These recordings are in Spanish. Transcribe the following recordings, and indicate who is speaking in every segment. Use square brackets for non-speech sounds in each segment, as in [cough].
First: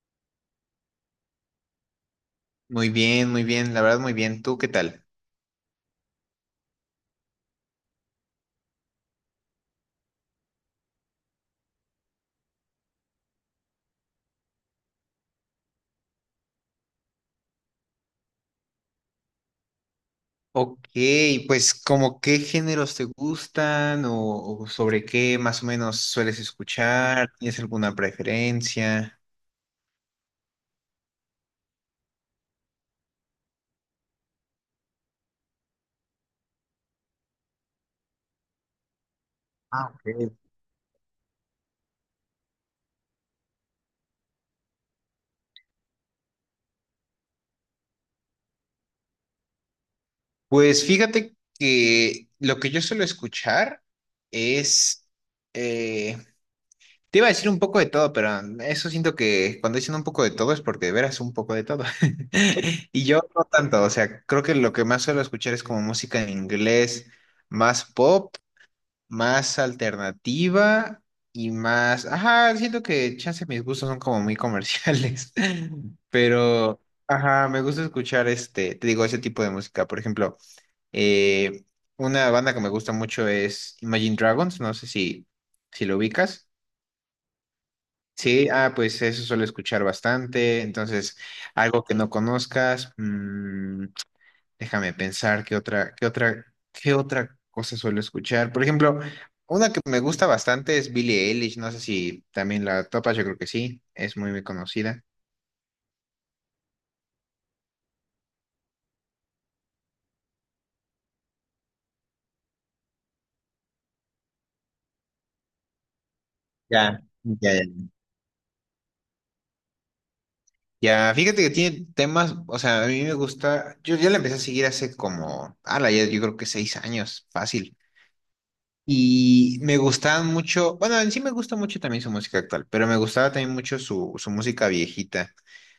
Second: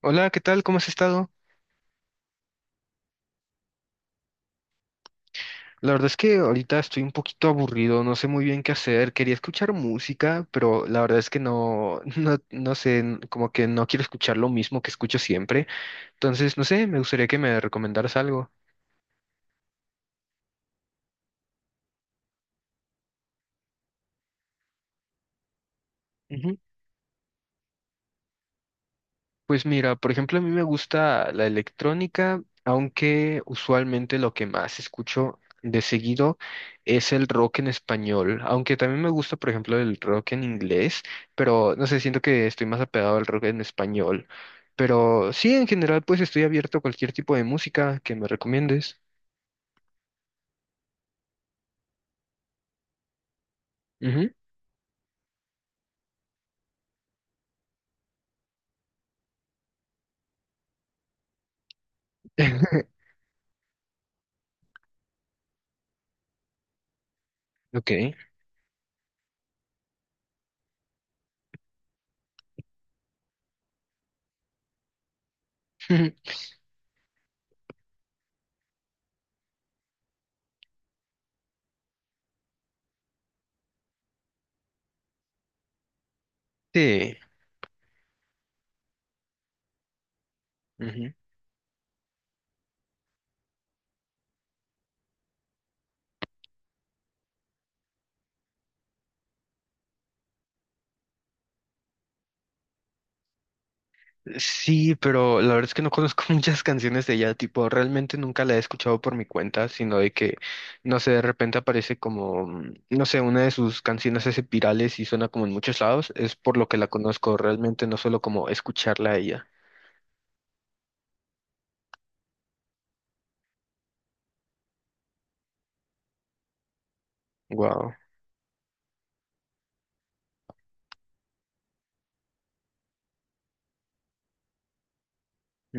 Speaker 1: Hola, ¿qué tal? ¿Cómo has estado?
Speaker 2: Muy bien, la verdad muy bien. ¿Tú qué tal?
Speaker 1: La verdad es que ahorita estoy un poquito aburrido, no sé muy bien qué hacer. Quería escuchar música, pero la verdad es que no, [laughs] no, no sé, como que no quiero escuchar lo mismo que escucho siempre. Entonces, no sé, me gustaría que me recomendaras algo.
Speaker 2: Ok, pues como qué géneros te gustan , o sobre qué más o menos sueles escuchar, ¿tienes alguna preferencia?
Speaker 1: Pues mira, por ejemplo, a mí me gusta la electrónica, aunque usualmente lo que más escucho de seguido es el rock en español, aunque también me gusta, por ejemplo,
Speaker 2: Ah,
Speaker 1: el
Speaker 2: ok.
Speaker 1: rock en inglés, pero no sé, siento que estoy más apegado al rock en español. Pero sí, en general, pues estoy abierto a cualquier tipo de música que me recomiendes.
Speaker 2: Pues fíjate que lo que yo suelo escuchar
Speaker 1: Ujú.
Speaker 2: es, eh, te iba a decir un poco de todo, pero eso siento que cuando dicen un poco de todo es porque de veras un poco de todo. [laughs] Y
Speaker 1: [laughs]
Speaker 2: yo no tanto, o sea, creo que lo que más suelo escuchar es como música en inglés, más
Speaker 1: Ok.
Speaker 2: pop, más alternativa y más, ajá, siento que chance mis gustos son como muy comerciales, [laughs]
Speaker 1: [laughs]
Speaker 2: pero ajá, me gusta escuchar este, te digo, ese tipo de música. Por ejemplo, eh, una banda que me gusta mucho es Imagine Dragons, no sé si lo ubicas.
Speaker 1: Sí.
Speaker 2: Sí, ah, pues eso suelo escuchar bastante,
Speaker 1: Ujú.
Speaker 2: entonces algo que no conozcas. Déjame pensar qué otra cosa suelo escuchar. Por ejemplo, una que me gusta bastante es Billie Eilish. No sé si también la topas, yo creo que sí. Es muy, muy
Speaker 1: Sí,
Speaker 2: conocida.
Speaker 1: pero la verdad es que no conozco [laughs] muchas canciones de ella, tipo, realmente nunca la he escuchado por mi cuenta, sino de que, no sé, de repente aparece como, no sé, una de sus canciones hace virales y suena como en muchos lados, es por lo que la
Speaker 2: Ya,
Speaker 1: conozco,
Speaker 2: ya,
Speaker 1: realmente
Speaker 2: ya.
Speaker 1: no solo como escucharla a ella.
Speaker 2: Ya, fíjate que tiene temas, o sea, a mí me gusta. Yo ya la empecé a seguir hace como, ala, ya yo creo que seis años, fácil.
Speaker 1: Wow.
Speaker 2: Y me gustaban mucho, bueno, en sí me gusta mucho también su música actual, pero me gustaba también mucho su música viejita.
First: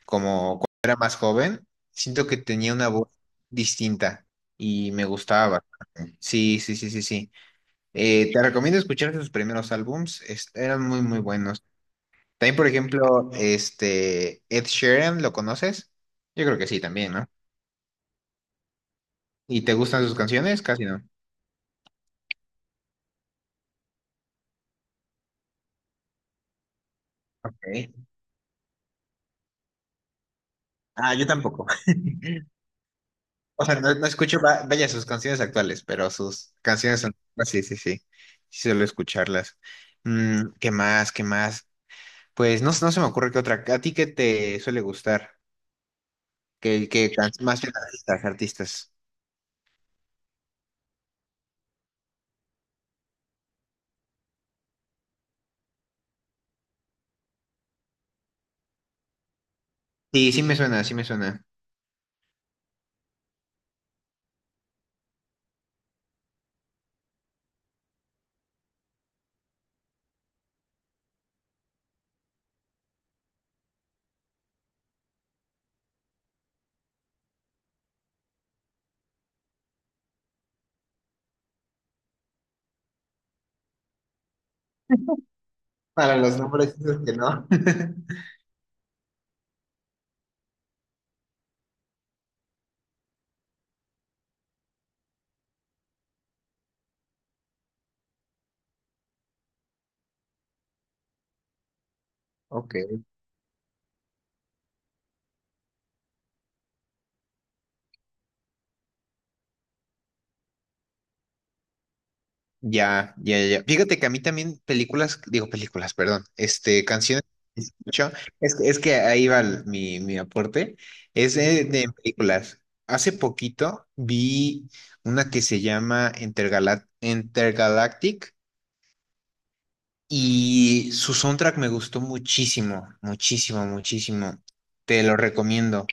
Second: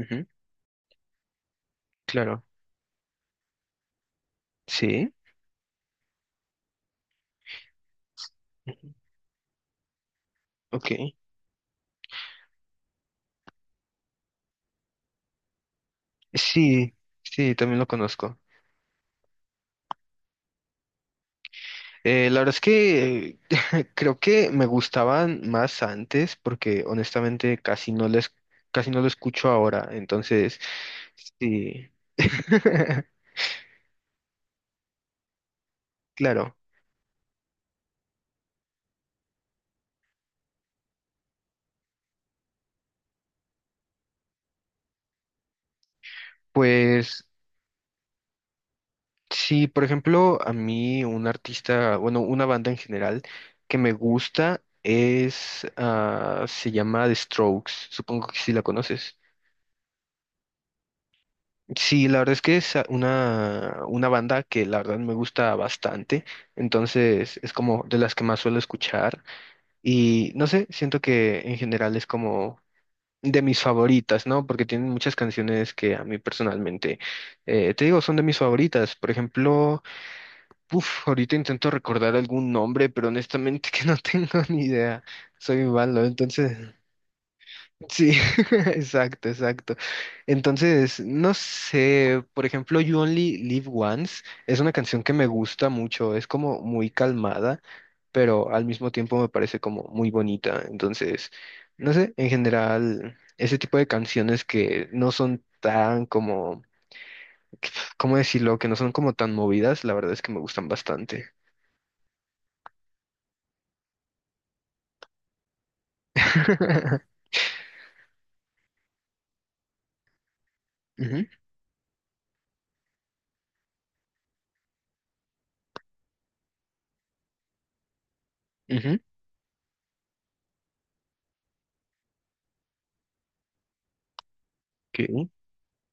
Speaker 2: Como cuando era más joven, siento que
Speaker 1: Claro.
Speaker 2: tenía una voz distinta y me
Speaker 1: Sí.
Speaker 2: gustaba bastante. Sí, sí, sí, sí, sí. Te recomiendo
Speaker 1: Ujú.
Speaker 2: escuchar sus primeros álbums, eran muy,
Speaker 1: Ok.
Speaker 2: muy buenos. También, por ejemplo, este, Ed Sheeran, ¿lo conoces? Yo creo que sí,
Speaker 1: Sí,
Speaker 2: también, ¿no?
Speaker 1: sí, también lo conozco.
Speaker 2: ¿Y te gustan sus canciones? Casi no.
Speaker 1: La verdad es que [laughs] creo que me gustaban más antes porque honestamente
Speaker 2: Ok.
Speaker 1: casi no les, casi no lo escucho ahora. Entonces,
Speaker 2: Ah, yo tampoco.
Speaker 1: sí.
Speaker 2: [laughs]
Speaker 1: [laughs]
Speaker 2: O sea, no, no escucho, vaya, sus canciones actuales, pero sus
Speaker 1: Claro,
Speaker 2: canciones antiguas, sí, sí, sí. Sí suelo escucharlas. Mm, ¿qué más? ¿Qué más? Pues no, no se me ocurre que otra. ¿A ti qué te suele gustar? ¿Qué,
Speaker 1: pues
Speaker 2: más bien artistas, artistas?
Speaker 1: sí, por ejemplo, a mí un artista, bueno, una banda en general que me gusta es, ah, se llama The Strokes, supongo que sí la conoces.
Speaker 2: Sí, sí me suena, sí me suena.
Speaker 1: Sí, la verdad es que es una banda que la verdad me gusta bastante, entonces es como de las que más suelo escuchar y no sé, siento que en general es como de mis favoritas, ¿no? Porque tienen muchas canciones que a mí personalmente, te digo, son de mis favoritas. Por ejemplo, uff, ahorita intento recordar algún nombre, pero honestamente [laughs] que no tengo ni idea, soy malo,
Speaker 2: Para los
Speaker 1: entonces...
Speaker 2: nombres, dices que no.
Speaker 1: Sí,
Speaker 2: [laughs]
Speaker 1: [laughs] exacto, exacto. Entonces, no sé, por ejemplo, You Only Live Once es una canción que me gusta mucho, es como muy calmada, pero al mismo tiempo me parece como muy bonita. Entonces, no sé, en
Speaker 2: Ok.
Speaker 1: general, ese tipo de canciones que no son tan como, ¿cómo decirlo? Que no son como tan movidas, la verdad es que me gustan bastante.
Speaker 2: Ya, ya, ya. Fíjate que a mí también películas, digo películas, perdón, este, canciones.
Speaker 1: [laughs]
Speaker 2: Yo- es que ahí va mi, mi aporte.
Speaker 1: Ujú,
Speaker 2: Es de películas. Hace poquito vi una que se llama Intergalactic
Speaker 1: ujú,
Speaker 2: y su soundtrack me gustó muchísimo, muchísimo, muchísimo. Te lo
Speaker 1: ok.
Speaker 2: recomiendo.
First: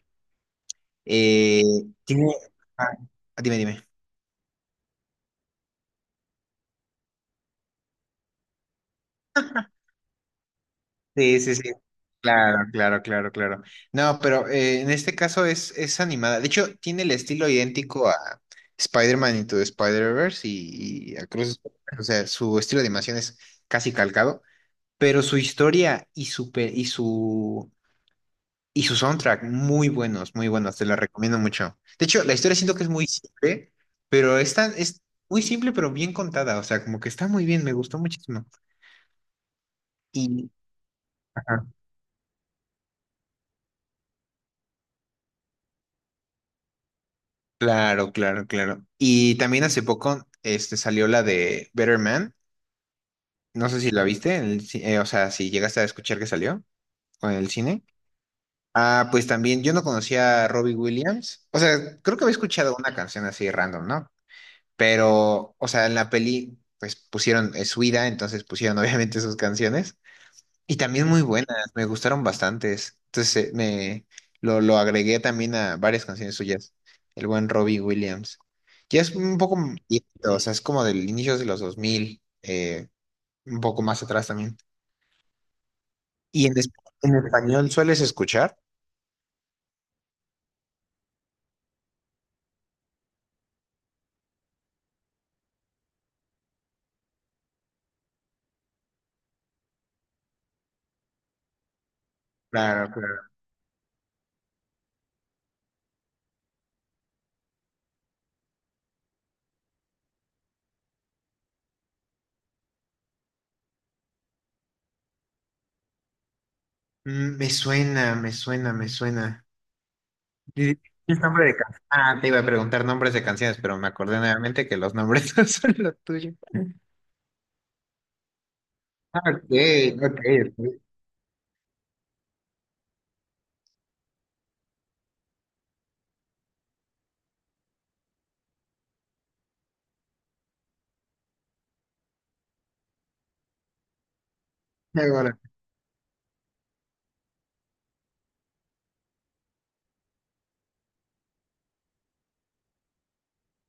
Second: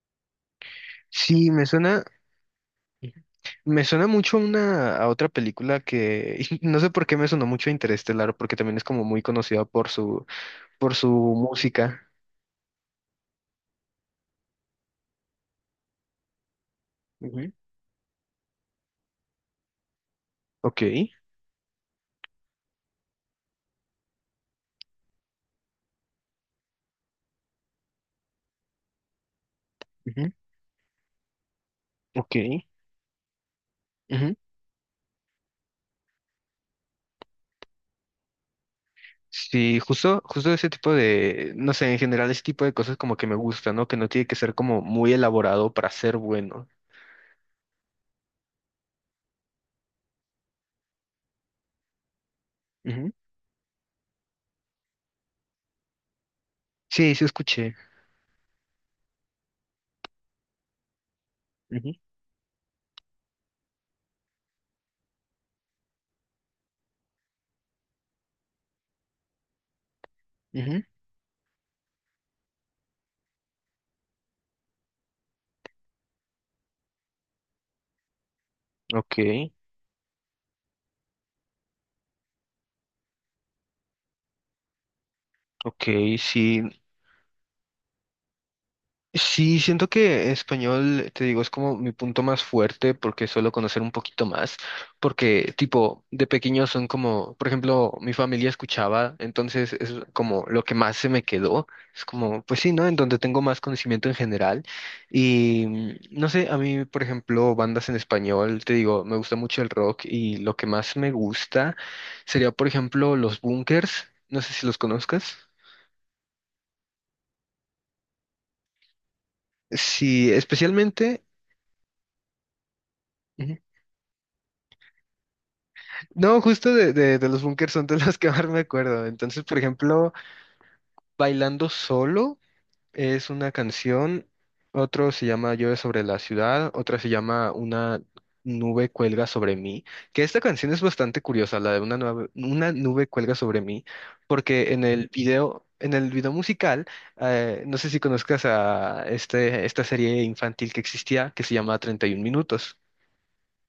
Speaker 1: Sí,
Speaker 2: Eh,
Speaker 1: me suena,
Speaker 2: tiene... ah,
Speaker 1: sí.
Speaker 2: dime,
Speaker 1: Me
Speaker 2: dime.
Speaker 1: suena mucho a una, a otra película que [laughs] no sé por qué me sonó mucho a Interestelar, porque también es como muy conocida por su
Speaker 2: Sí, sí, sí.
Speaker 1: música.
Speaker 2: Claro, claro, claro, claro. No, pero en este caso es animada. De hecho, tiene el estilo
Speaker 1: Ujú,
Speaker 2: idéntico a Spider-Man Into the Spider-Verse
Speaker 1: ok,
Speaker 2: y a Cruz. O sea, su estilo de animación es casi calcado, pero su historia y su, pe- y su soundtrack, muy
Speaker 1: ujú.
Speaker 2: buenos, muy buenos. Te la recomiendo mucho. De hecho, la historia
Speaker 1: Ok.
Speaker 2: siento que es muy simple,
Speaker 1: Ujú.
Speaker 2: pero es muy simple, pero bien contada. O sea, como que está muy bien, me gustó muchísimo.
Speaker 1: Sí, justo,
Speaker 2: Y,
Speaker 1: justo ese tipo de, no sé, en general ese tipo de cosas como que me gusta, ¿no? Que no tiene que ser como muy elaborado para ser bueno.
Speaker 2: claro, claro, claro. Y también hace poco este, salió la de Better Man.
Speaker 1: Ujú.
Speaker 2: No sé si la viste, en o sea, si llegaste a escuchar que salió
Speaker 1: Sí, sí
Speaker 2: en el
Speaker 1: escuché.
Speaker 2: cine. Ah, pues también yo no conocía a Robbie Williams. O
Speaker 1: Ujú,
Speaker 2: sea, creo que había escuchado una canción así random, ¿no? Pero, o sea, en la peli, pues pusieron su vida, entonces pusieron [laughs] obviamente sus canciones. Y
Speaker 1: ujú.
Speaker 2: también muy buenas, me gustaron bastantes. Entonces me lo agregué también a varias canciones suyas, el buen Robbie Williams. Ya es
Speaker 1: Ok,
Speaker 2: un poco viejito, o sea, es como del inicio de los 2000, un poco más atrás también.
Speaker 1: ok,
Speaker 2: ¿Y en,
Speaker 1: sí.
Speaker 2: en español sueles escuchar?
Speaker 1: Sí, siento que español, te digo, es como mi punto más fuerte porque suelo conocer un poquito más, porque tipo, de pequeño son como, por ejemplo, mi familia escuchaba, entonces es como lo que más se me quedó, es como, pues sí, ¿no?
Speaker 2: Claro,
Speaker 1: En donde
Speaker 2: claro.
Speaker 1: tengo más conocimiento en general y no sé, a mí, por ejemplo, bandas en español, te digo, me gusta mucho el rock y lo que más me gusta sería, por ejemplo, los Bunkers, no sé si los conozcas.
Speaker 2: Mm, me suena, me suena, me suena.
Speaker 1: Sí,
Speaker 2: Di- di
Speaker 1: especialmente.
Speaker 2: nombre de can- Ah, te iba a preguntar nombres de canciones, pero me acordé nuevamente que los nombres [laughs] no son los tuyos.
Speaker 1: No, justo de los Bunkers son de las que más me acuerdo.
Speaker 2: Ah,
Speaker 1: Entonces,
Speaker 2: ok,
Speaker 1: por ejemplo,
Speaker 2: ok, ok.
Speaker 1: Bailando Solo es una canción, otro se llama Llueve sobre la ciudad, otra se llama Una nube cuelga sobre mí, que esta canción es bastante curiosa, la de una nube cuelga sobre mí, porque
Speaker 2: Ahora.
Speaker 1: en el video musical, no sé si conozcas a este, esta serie infantil que existía, que se llama 31 minutos.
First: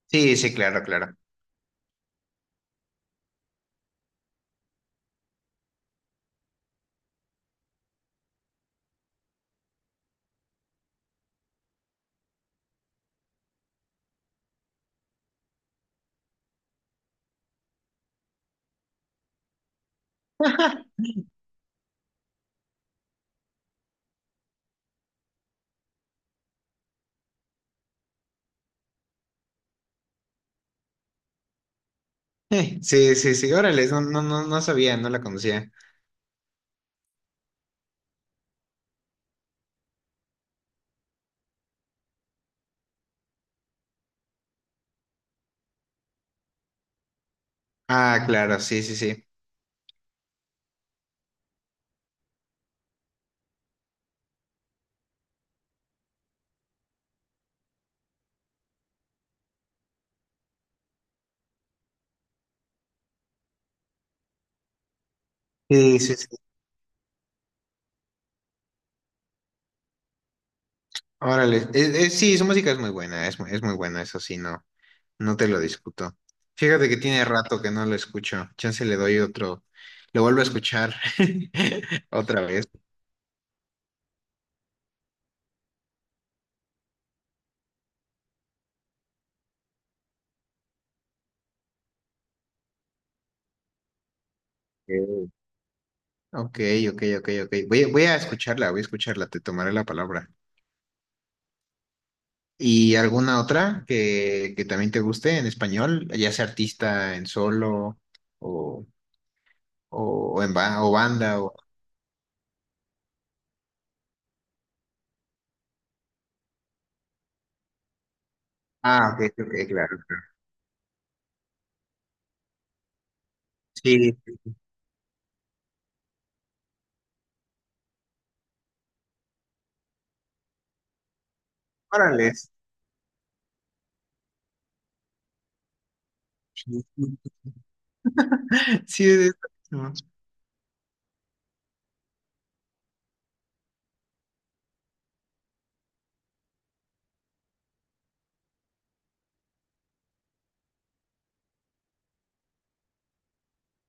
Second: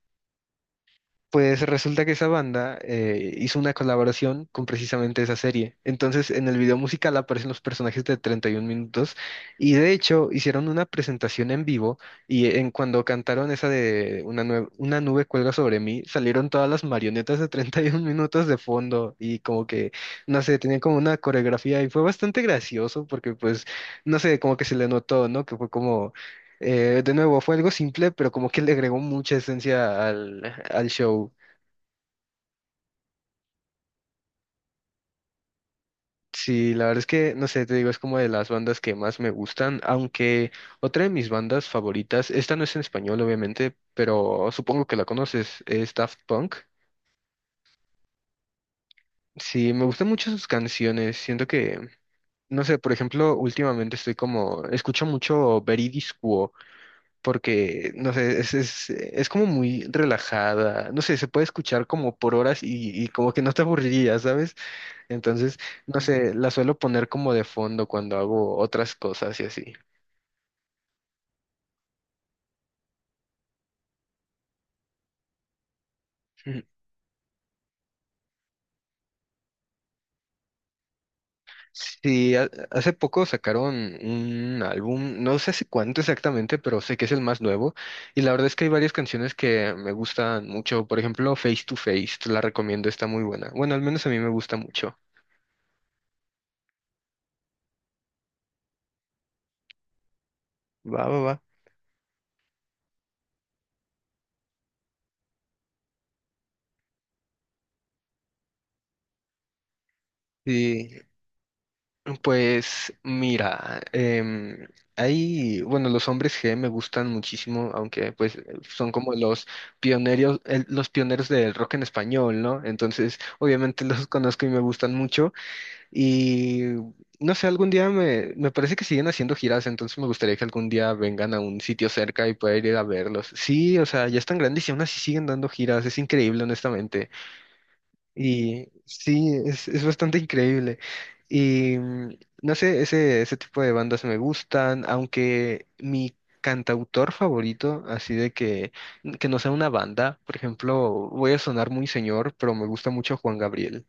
Speaker 2: Sí, sí, claro, claro.
Speaker 1: Pues resulta que esa banda hizo una colaboración con precisamente esa serie. Entonces, en el video musical aparecen los personajes de 31 minutos y de hecho hicieron una presentación en vivo y en cuando cantaron esa de una nube cuelga sobre mí, salieron todas las marionetas de 31 minutos de fondo y como que, no sé, tenían como una coreografía y fue bastante gracioso porque pues, no sé, como que se le notó, ¿no? Que fue como, de nuevo, fue algo simple, pero como que le agregó mucha esencia al, al show.
Speaker 2: [laughs] Sí, sí, sí, órale, no, no, no, no sabía, no la conocía.
Speaker 1: Sí, la verdad es que, no sé, te digo, es como de las bandas que más me gustan, aunque otra de mis bandas favoritas, esta no es en español, obviamente, pero supongo que la conoces, es Daft Punk.
Speaker 2: Ah, claro, sí, sí, sí.
Speaker 1: Sí, me gustan mucho sus canciones, siento que, no sé, por ejemplo, últimamente estoy como, escucho mucho Veridis Quo, porque, no sé, es como muy relajada, no sé, se puede escuchar como por horas y como que no te aburriría, ¿sabes? Entonces, no
Speaker 2: Sí, sí, sí.
Speaker 1: Sé, la suelo poner como de fondo cuando hago otras cosas y así.
Speaker 2: Órale, sí, su música es muy buena, es, es muy buena, eso sí, no, no te lo discuto.
Speaker 1: Ujú.
Speaker 2: Fíjate que tiene rato que no lo escucho, chance le doy otro, lo vuelvo a escuchar [laughs]
Speaker 1: Sí,
Speaker 2: otra vez.
Speaker 1: hace poco sacaron un álbum, no sé hace cuánto exactamente, pero sé que es el más nuevo. Y la verdad es que hay varias canciones que me gustan mucho. Por ejemplo, Face to Face, te la recomiendo, está muy buena. Bueno, al menos a mí me gusta mucho.
Speaker 2: Ok, ok, ok, ok. Voy a escucharla, te tomaré la palabra.
Speaker 1: Va, va, va.
Speaker 2: ¿Y alguna otra que también te guste en español, ya sea artista en solo o...
Speaker 1: Sí,
Speaker 2: o banda, o...
Speaker 1: pues mira, hay, bueno, los Hombres G me gustan muchísimo, aunque pues son
Speaker 2: Ah,
Speaker 1: como
Speaker 2: ok, ok,
Speaker 1: los
Speaker 2: ok, claro, claro.
Speaker 1: pioneros, los pioneros del rock en español, ¿no? Entonces, obviamente [laughs]
Speaker 2: Sí,
Speaker 1: los
Speaker 2: sí,
Speaker 1: conozco y
Speaker 2: sí.
Speaker 1: me gustan mucho. Y no sé, algún día me, me parece que siguen haciendo giras, entonces me gustaría que algún día vengan a un sitio cerca
Speaker 2: Órale.
Speaker 1: y pueda
Speaker 2: [laughs]
Speaker 1: ir a verlos. Sí, o sea, ya están grandes y aún así siguen dando giras, es increíble, honestamente. Y
Speaker 2: Sí, de eso
Speaker 1: sí, es
Speaker 2: mismo.
Speaker 1: bastante increíble. Y no sé, ese tipo de bandas me gustan, aunque mi cantautor favorito, así de que no sea una banda, por ejemplo, voy a sonar muy señor, pero me gusta mucho Juan Gabriel.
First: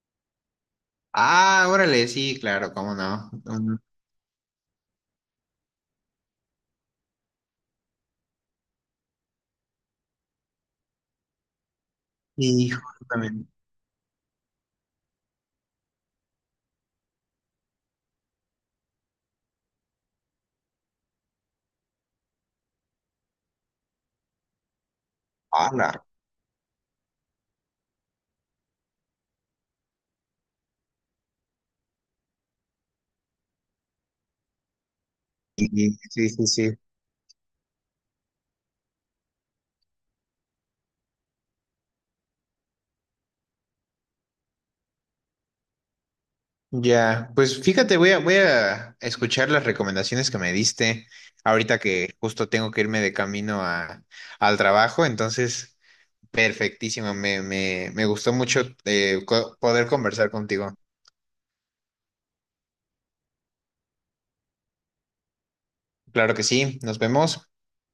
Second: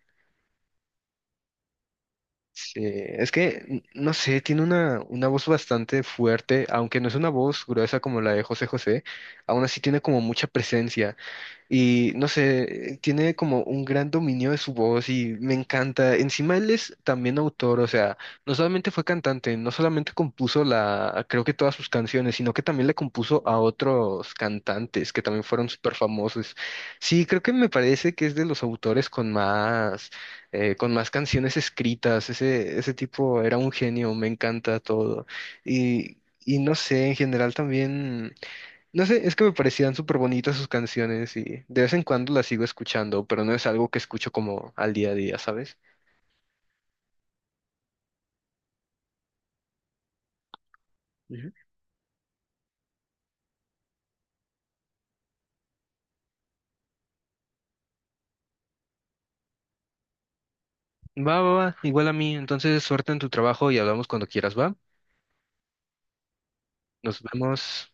Speaker 2: Ah, órale, sí, claro,
Speaker 1: Sí,
Speaker 2: cómo
Speaker 1: es
Speaker 2: no. Mm,
Speaker 1: que, no sé, tiene una voz bastante fuerte, aunque no es una voz gruesa como la de José José, aún así tiene como mucha presencia. Y no
Speaker 2: y
Speaker 1: sé, tiene
Speaker 2: justamente.
Speaker 1: como un gran dominio de su voz y me encanta. Encima él es también autor, o sea, no solamente fue cantante, no solamente compuso la, creo que todas sus canciones, sino que también le compuso a otros cantantes que también fueron
Speaker 2: Ala.
Speaker 1: súper famosos. Sí, creo que me parece que es de los autores con más canciones escritas. Ese tipo era un genio, me encanta todo.
Speaker 2: Sí,
Speaker 1: Y,
Speaker 2: sí, sí,
Speaker 1: y no
Speaker 2: sí.
Speaker 1: sé, en general también. No sé, es que me parecían súper bonitas sus canciones y de vez en cuando las sigo escuchando, pero no es algo que escucho como al día a día, ¿sabes?
Speaker 2: Ya, pues fíjate, voy a escuchar las recomendaciones que me diste
Speaker 1: Ujú.
Speaker 2: ahorita que justo tengo que irme de camino a, al trabajo, entonces, perfectísimo, me gustó mucho poder conversar contigo.
Speaker 1: Va, va, va, igual a mí. Entonces, suerte en tu trabajo y hablamos cuando quieras, ¿va?
Speaker 2: Claro que sí, nos
Speaker 1: Nos
Speaker 2: vemos.
Speaker 1: vemos.